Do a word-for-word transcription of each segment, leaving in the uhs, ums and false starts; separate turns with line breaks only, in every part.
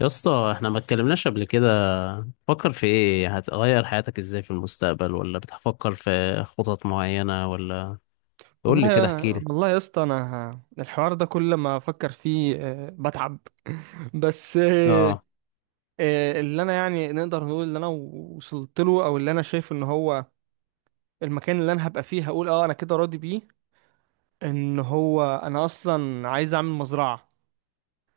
يا اسطى احنا ما اتكلمناش قبل كده. فكر في ايه هتغير حياتك ازاي في المستقبل، ولا بتفكر في خطط معينة، ولا؟ قول لي
والله
كده،
يا
احكي لي.
والله يا اسطى انا ه- الحوار ده كل ما افكر فيه آه، بتعب. بس آه،
اه،
آه، اللي انا يعني نقدر نقول اللي انا وصلت له او اللي انا شايف ان هو المكان اللي انا هبقى فيه هقول اه انا كده راضي بيه، ان هو انا اصلا عايز اعمل مزرعة.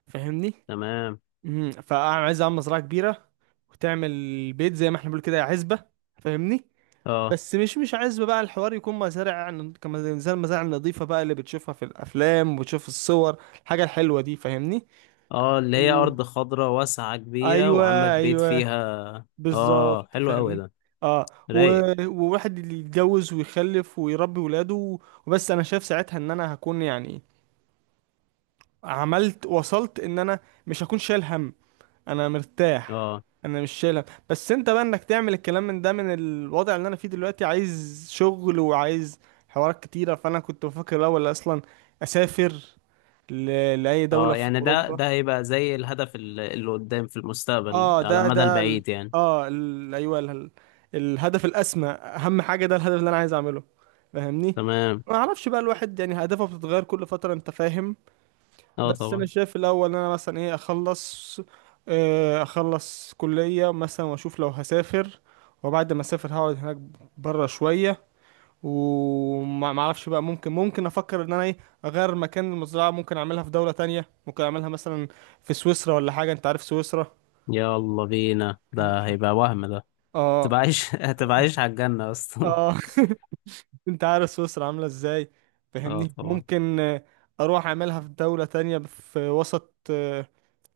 فاهمني؟
تمام.
امم فانا عايز اعمل مزرعة كبيرة وتعمل بيت زي ما احنا بنقول كده عزبة. فاهمني؟
اه.
بس مش مش عايز بقى الحوار يكون مزارع، يعني كما زي المزارع النظيفة بقى اللي بتشوفها في الأفلام وبتشوف الصور الحاجة الحلوة دي. فاهمني؟
اه، اللي هي
و...
ارض خضراء واسعة كبيرة،
أيوة،
وعندك بيت
أيوة،
فيها. اه،
بالظبط
حلو قوي
فاهم.
ده،
اه و...
رايق.
وواحد اللي يتجوز ويخلف ويربي ولاده و... وبس أنا شايف ساعتها إن أنا هكون يعني عملت، وصلت إن أنا مش هكون شايل هم. انا مرتاح،
اه
انا مش شايلها. بس انت بقى انك تعمل الكلام من ده، من الوضع اللي انا فيه دلوقتي، عايز شغل وعايز حوارات كتيرة. فانا كنت بفكر الاول اصلا اسافر ل... لاي دولة
اه،
في
يعني ده
اوروبا.
ده هيبقى زي الهدف ال- اللي قدام في المستقبل
اه
على
ده
المدى
ده ال...
البعيد يعني.
اه ال... ايوه ال... الهدف الاسمى، اهم حاجة، ده الهدف اللي انا عايز اعمله. فاهمني؟
تمام،
ما اعرفش بقى، الواحد يعني اهدافه بتتغير كل فترة، انت فاهم.
اه
بس انا
طبعا.
شايف الاول ان انا مثلا ايه، اخلص، آه، اخلص كلية مثلا واشوف لو هسافر. وبعد ما اسافر هقعد هناك بره شوية، وما ما اعرفش بقى، ممكن ممكن افكر ان انا ايه، اغير مكان المزرعة، ممكن اعملها في دولة تانية، ممكن اعملها مثلا في سويسرا ولا حاجة، انت عارف سويسرا.
يلا بينا، ده هيبقى وهم ده.
اه.
تبقى عايش هتبقى عايش على الجنة اصلا.
اه. انت عارف سويسرا عاملة ازاي.
اه
فاهمني؟
طبعا.
ممكن آه، اروح اعملها في دولة تانية في وسط آه،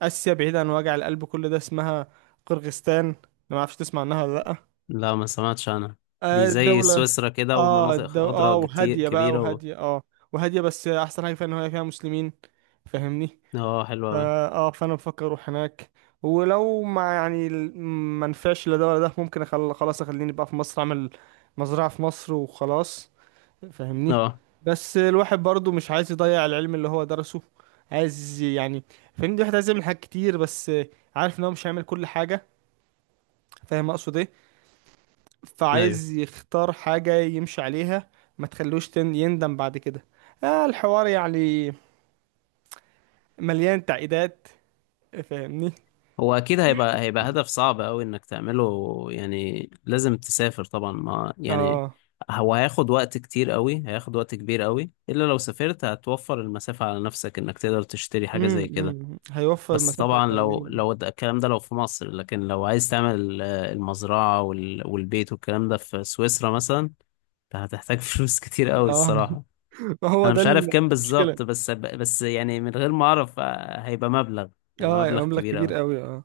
آسيا، بعيدة عن وجع القلب كل ده، اسمها قرغستان. أنا ما اعرفش تسمع عنها ولا لأ.
لا، ما سمعتش عنها.
آه،
دي زي
الدولة.
سويسرا كده،
اه
ومناطق
الدو... اه
خضراء كتير
وهادية بقى،
كبيرة و...
وهادية اه، وهادية. بس أحسن حاجة فيها إن هي فيها مسلمين. فاهمني؟
اه، حلوة
فا،
أوي.
اه، فأنا بفكر أروح هناك. ولو ما يعني ال- ما نفعش لا ده ولا ده، ممكن أخل... خلاص أخليني بقى في مصر، أعمل مزرعة في مصر وخلاص. فاهمني؟
اه،
بس الواحد برضو مش عايز يضيع العلم اللي هو درسه، عايز يعني، فاهمني، الواحد عايز يعمل حاجات كتير، بس عارف ان هو مش هيعمل كل حاجة. فاهم اقصد ايه؟
ايوه.
فعايز يختار حاجة يمشي عليها، ما تخلوش تن- يندم بعد كده. آه، الحوار يعني مليان تعقيدات. فاهمني؟
هو أكيد هيبقى هيبقى هدف صعب أوي إنك تعمله، يعني لازم تسافر طبعا، ما يعني.
اه.
هو هياخد وقت كتير أوي هياخد وقت كبير أوي، إلا لو سافرت هتوفر المسافة على نفسك إنك تقدر تشتري حاجة زي كده.
امم هيوفر
بس
المسافة
طبعا، لو
هيخليني.
لو ده- الكلام ده لو في مصر، لكن لو عايز تعمل آه، المزرعة وال- والبيت والكلام ده في سويسرا مثلا، ده هتحتاج فلوس كتير قوي
اه.
الصراحة.
ما هو
انا
ده
مش عارف كام
المشكلة.
بالظبط، بس بس يعني من غير ما اعرف، آه، هيبقى مبلغ هيبقى
اه،
مبلغ
يبقى مبلغ
كبير
كبير
قوي.
قوي، اه.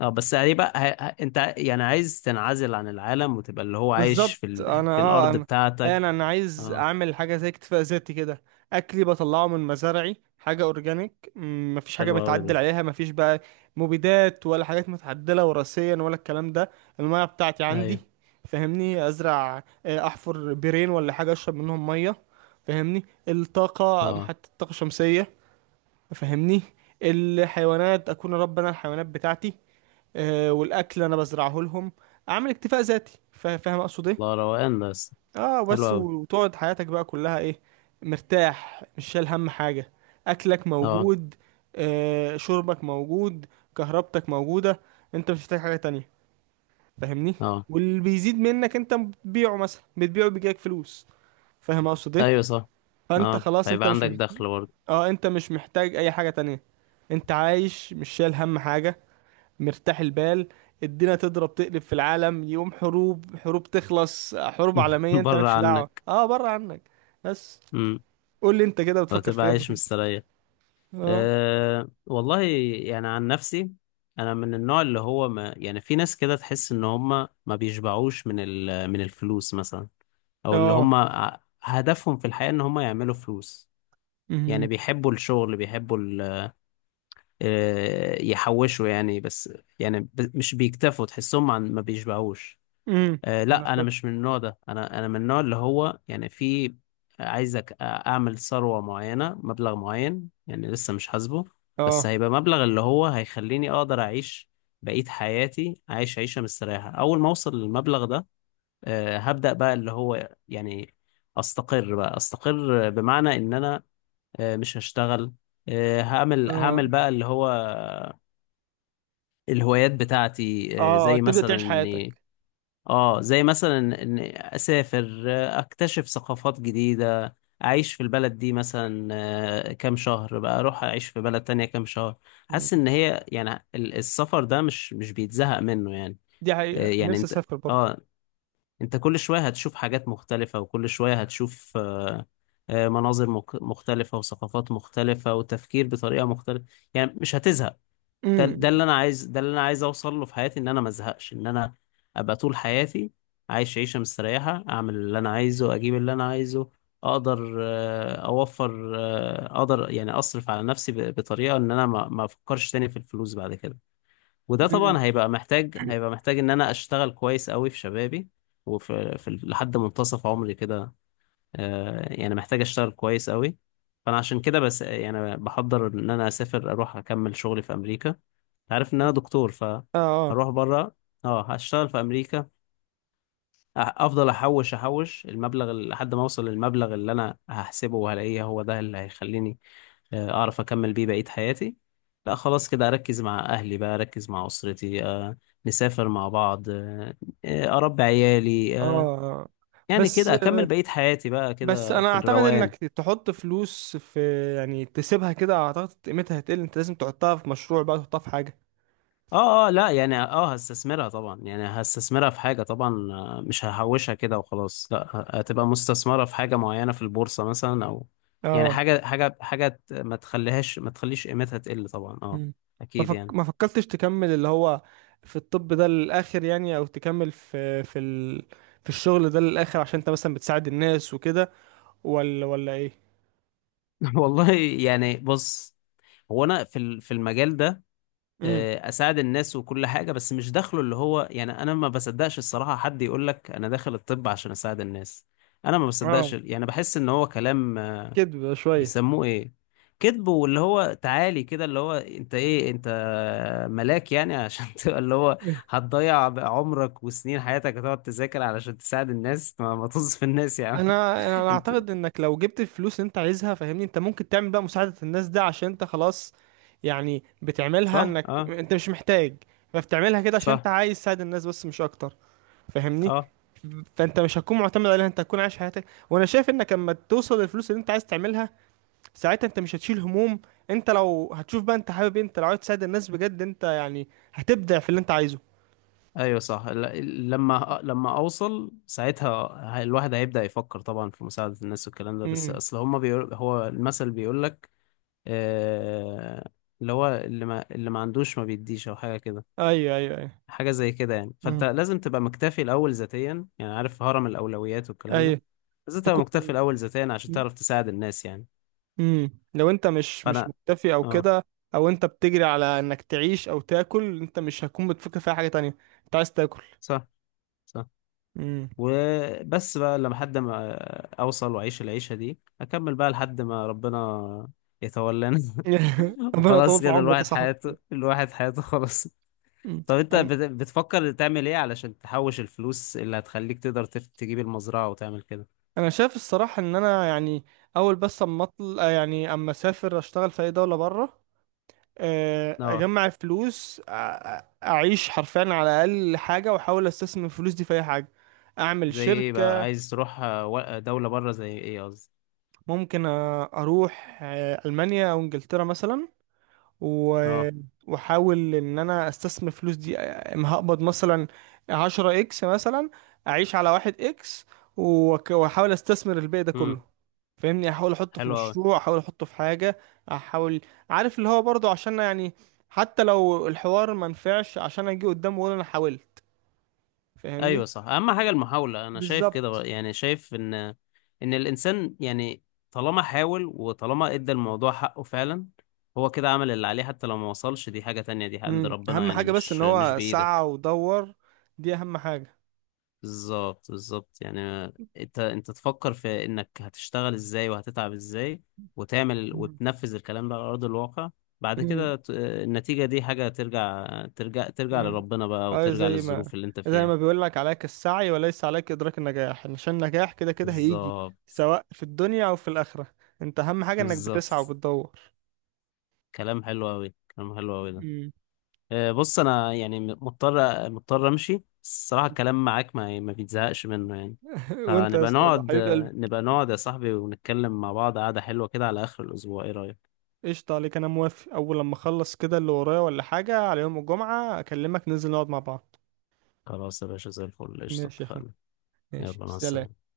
اه، بس هيبقى هي... ه- انت يعني عايز تنعزل عن العالم، وتبقى اللي هو عايش
بالظبط
في ال...
انا،
في
اه
الارض
انا، انا
بتاعتك.
انا عايز
اه،
اعمل حاجه زي اكتفاء ذاتي كده. اكلي بطلعه من مزارعي، حاجه اورجانيك، م، مفيش حاجه
حلو قوي ده.
متعدل عليها، مفيش بقى مبيدات ولا حاجات متعدله وراثيا ولا الكلام ده. الميه بتاعتي عندي،
ايوه،
فاهمني، ازرع، آه، احفر بيرين ولا حاجه اشرب منهم ميه. فاهمني؟ الطاقه،
اه،
حتى الطاقه الشمسيه. فاهمني؟ الحيوانات، اكون رب انا الحيوانات بتاعتي، آه، والاكل انا بزرعه لهم. اعمل اكتفاء ذاتي. فا- فاهم اقصد ايه؟
الله، روقان ده، بس.
اه،
حلو
بس
قوي.
و- وتقعد حياتك بقى كلها ايه، مرتاح مش شايل هم حاجة. اكلك
اه،
موجود، آه، شربك موجود، كهربتك موجودة، انت مش محتاج حاجة تانية. فاهمني؟
اه،
واللي بيزيد منك انت بتبيعه، مثلا بتبيعه بيجيلك فلوس. فاهم اقصد ايه؟
ايوه صح.
فانت
اه،
خلاص، انت
هيبقى
مش
عندك
محتاج.
دخل برضه.
اه، انت مش محتاج اي حاجة تانية، انت عايش مش شايل هم حاجة، مرتاح البال. الدنيا تضرب تقلب في العالم، يقوم حروب، حروب تخلص، حروب عالمية، انت
بره
مالكش دعوة،
عنك.
اه، بره عنك. بس
امم
قول لي انت كده بتفكر في
وهتبقى
ايه لما
عايش
تكبر.
مستريح.
اه.
أه والله. يعني عن نفسي، انا من النوع اللي هو، ما يعني، في ناس كده تحس ان هم ما بيشبعوش من ال- من الفلوس مثلا، او اللي
اه.
هم ع- هدفهم في الحياة ان هم يعملوا فلوس. يعني
امم.
بيحبوا الشغل، بيحبوا ال- آه، يحوشوا يعني بس، يعني ب- مش بيكتفوا، تحسهم عن ما بيشبعوش.
امم.
آه
انا
لا، انا
فاهم.
مش من النوع ده. انا انا من النوع اللي هو، يعني في، عايزك اعمل ثروة معينة، مبلغ معين، يعني لسه مش حاسبه، بس
اه.
هيبقى مبلغ اللي هو هيخليني اقدر اعيش بقية حياتي عايش عيشة مستريحة. اول ما اوصل للمبلغ ده، آه هبدأ بقى اللي هو يعني، استقر بقى، استقر بمعنى ان انا آه مش هشتغل، آه هعمل،
اه.
هعمل بقى اللي هو الهوايات بتاعتي، آه،
اه،
زي
تبدأ
مثلا
تعيش
اني،
حياتك.
اه زي مثلا ان اسافر، آه، اكتشف ثقافات جديدة، اعيش في البلد دي مثلا آه، كام شهر، بقى اروح اعيش في بلد تانية كام شهر. حاسس
مم.
ان هي يعني ال- السفر ده مش مش بيتزهق منه يعني.
دي
آه،
حقيقة
يعني
نفسي
انت،
اسافر برضو.
اه، انت كل شوية هتشوف حاجات مختلفة، وكل شوية هتشوف آه، آه، مناظر مك- مختلفة، وثقافات مختلفة، وتفكير بطريقة مختلفة، يعني مش هتزهق. ده ده اللي
امم.
انا عايز ده اللي انا عايز اوصل له في حياتي، ان انا ما ازهقش، ان انا ابقى طول حياتي عايش عيشه مستريحه، اعمل اللي انا عايزه، اجيب اللي انا عايزه، اقدر آه، اوفر، آه، اقدر يعني اصرف على نفسي ب- بطريقه ان انا ما ما افكرش تاني في الفلوس بعد كده. وده
امم.
طبعا هيبقى محتاج، هيبقى محتاج ان انا اشتغل كويس قوي في شبابي، وفي في لحد منتصف عمري كده. آه، يعني محتاج اشتغل كويس قوي. فانا عشان كده بس، يعني بحضر ان انا اسافر، اروح اكمل شغلي في امريكا. أنت عارف ان انا دكتور،
اه. اه.
فهروح بره. اه، هشتغل في امريكا. أ- افضل احوش احوش المبلغ ال- لحد ما اوصل للمبلغ اللي انا هحسبه، وهلاقيه هو ده اللي هيخليني آه، اعرف اكمل بيه بقية حياتي. لا، خلاص كده اركز مع اهلي بقى، اركز مع اسرتي، آه، نسافر مع بعض، آه، آه، اربي عيالي، آه،
اه.
يعني
بس
كده اكمل بقية حياتي بقى
بس
كده
انا
في
اعتقد
الروقان.
انك تحط فلوس في، يعني تسيبها كده اعتقد قيمتها هتقل، انت لازم تحطها في مشروع بقى، تحطها في حاجة.
اه، اه، لا يعني، اه هستثمرها طبعا، يعني هستثمرها في حاجة طبعا، آه، مش ههوشها كده وخلاص، لا، ه- هتبقى مستثمرة في حاجة معينة، في البورصة مثلا، او يعني
اه.
حاجة حاجة حاجة، ت- ما تخليهاش ما تخليش قيمتها تقل طبعا، اه،
مم. ما
اكيد
فك...
يعني.
ما فكرتش تكمل اللي هو في الطب ده للآخر يعني، او تكمل في في ال... في الشغل ده للآخر، عشان انت مثلا بتساعد الناس وكده، ولا ولا ايه؟
والله، يعني بص، هو انا في ال- في المجال ده،
امم.
آه، اساعد الناس وكل حاجة، بس مش داخله اللي هو، يعني انا ما بصدقش الصراحة حد يقول لك انا داخل الطب عشان اساعد الناس. انا ما بصدقش،
اه،
يعني بحس ان هو كلام
كدب شوية.
بيسموه ايه، كذب. واللي هو، تعالي كده، اللي هو انت ايه، انت ملاك يعني؟ عشان تبقى اللي هو،
إيه.
هتضيع عمرك وسنين حياتك، هتقعد تذاكر علشان تساعد الناس؟ ما, ما طز في الناس يا عم.
انا انا
انت،
اعتقد انك لو جبت الفلوس اللي انت عايزها، فاهمني، انت ممكن تعمل بقى مساعدة الناس ده، عشان انت خلاص يعني بتعملها،
صح،
انك
اه،
انت مش محتاج. فبتعملها كده عشان انت
صح،
عايز تساعد الناس، بس مش اكتر. فاهمني؟
اه،
فانت مش هتكون معتمد عليها، انت هتكون عايش حياتك. وانا شايف انك لما توصل للفلوس اللي انت عايز تعملها، ساعتها انت مش هتشيل هموم. انت لو هتشوف بقى انت حابب إيه، انت لو عايز تساعد الناس بجد، انت يعني هتبدع في اللي انت عايزه.
ايوه صح. ل- لما لما اوصل ساعتها، ه- الواحد هيبدأ يفكر طبعا في مساعدة الناس والكلام ده، بس
امم.
اصل هما بيقول، هو المثل بيقول لك، آه اللي هو، اللي ما اللي ما عندوش ما بيديش، او حاجة كده،
ايوه، ايوه، ايوه.
حاجة زي كده يعني. فأنت
امم.
لازم تبقى مكتفي الأول ذاتيا، يعني عارف هرم الأولويات والكلام ده.
ايوه.
لازم تبقى
تكون.
مكتفي الأول ذاتيا عشان تعرف تساعد الناس يعني.
امم، لو انت مش مش
فأنا،
مكتفي او
اه،
كده، او انت بتجري على انك تعيش او تاكل، انت مش هتكون بتفكر في أي حاجه تانية، انت عايز تاكل.
صح، صح.
امم.
وبس بقى، لما حد ما أوصل، وأعيش العيشة دي، أكمل بقى لحد ما ربنا يتولانا.
ربنا يطول
وخلاص
في
كده،
عمرك يا
الواحد
صاحبي.
حياته الواحد حياته خلاص. طب أنت
أمم.
بت- بتفكر تعمل إيه علشان تحوش الفلوس اللي هتخليك تقدر تف- تجيب المزرعة وتعمل كده؟
انا شايف الصراحه ان انا يعني اول، بس اما اطل، آه يعني اما اسافر اشتغل في اي دوله بره، آه،
اه،
اجمع الفلوس، أ- أ- اعيش حرفيا على اقل حاجه، واحاول استثمر الفلوس دي في اي حاجه، اعمل
زي ايه بقى؟
شركه.
عايز تروح آه، و- آه، دولة بره، زي ايه قصدي؟
ممكن أ- اروح آه، المانيا او انجلترا مثلا، و...
اه،
واحاول ان انا استثمر الفلوس دي. اما هقبض مثلا عشرة اكس مثلا، اعيش على واحد اكس، وك- واحاول استثمر الباقي ده كله.
امم
فاهمني؟ احاول احطه في
حلو قوي.
مشروع، احاول احطه في حاجة، احاول، عارف، اللي هو برضو عشان يعني حتى لو الحوار ما نفعش، عشان اجي قدام واقول انا حاولت.
ايوه
فاهمني؟
صح، اهم حاجة المحاولة، انا شايف كده
بالظبط.
بقى. يعني شايف ان، ان الانسان يعني، طالما حاول، وطالما ادى الموضوع حقه فعلا، هو كده عمل اللي عليه. حتى لو ما وصلش، دي حاجة تانية، دي عند
امم.
ربنا،
اهم
يعني
حاجة بس ان
مش مش
هو سعى
بإيدك.
ودور، دي اهم حاجة.
بالظبط، بالظبط يعني. انت انت تفكر في انك هتشتغل ازاي، وهتتعب ازاي، وتعمل
مم.
وتنفذ الكلام ده على ارض الواقع. بعد كده، ت- النتيجة دي حاجة ترجع ترجع ترجع
امم.
لربنا بقى،
اه،
وترجع
زي ما،
للظروف اللي انت
زي
فيها.
ما بيقول لك، عليك السعي وليس عليك إدراك النجاح، عشان النجاح كده كده هيجي،
بالظبط،
سواء في الدنيا أو في الآخرة. أنت أهم حاجة إنك بتسعى
بالظبط.
وبتدور.
كلام حلو قوي، كلام حلو قوي ده.
امم.
آه، بص، انا يعني م- مضطر مضطر امشي، بس الصراحة الكلام معاك ما ما بيتزهقش منه يعني.
وأنت يا
فنبقى
اسطى والله
نقعد
حبيب قلبي.
آه، نبقى نقعد يا صاحبي، ونتكلم مع بعض قعدة حلوة كده على آخر الأسبوع، ايه رأيك؟
قشطة، عليك أنا موافق، أول لما أخلص كده اللي ورايا ولا حاجة على يوم الجمعة أكلمك ننزل نقعد مع بعض.
خلاص يا باشا، زي الفل، قشطة،
ماشي يا أخوي.
اتفقنا.
ماشي،
يلا، مع
سلام.
السلامة.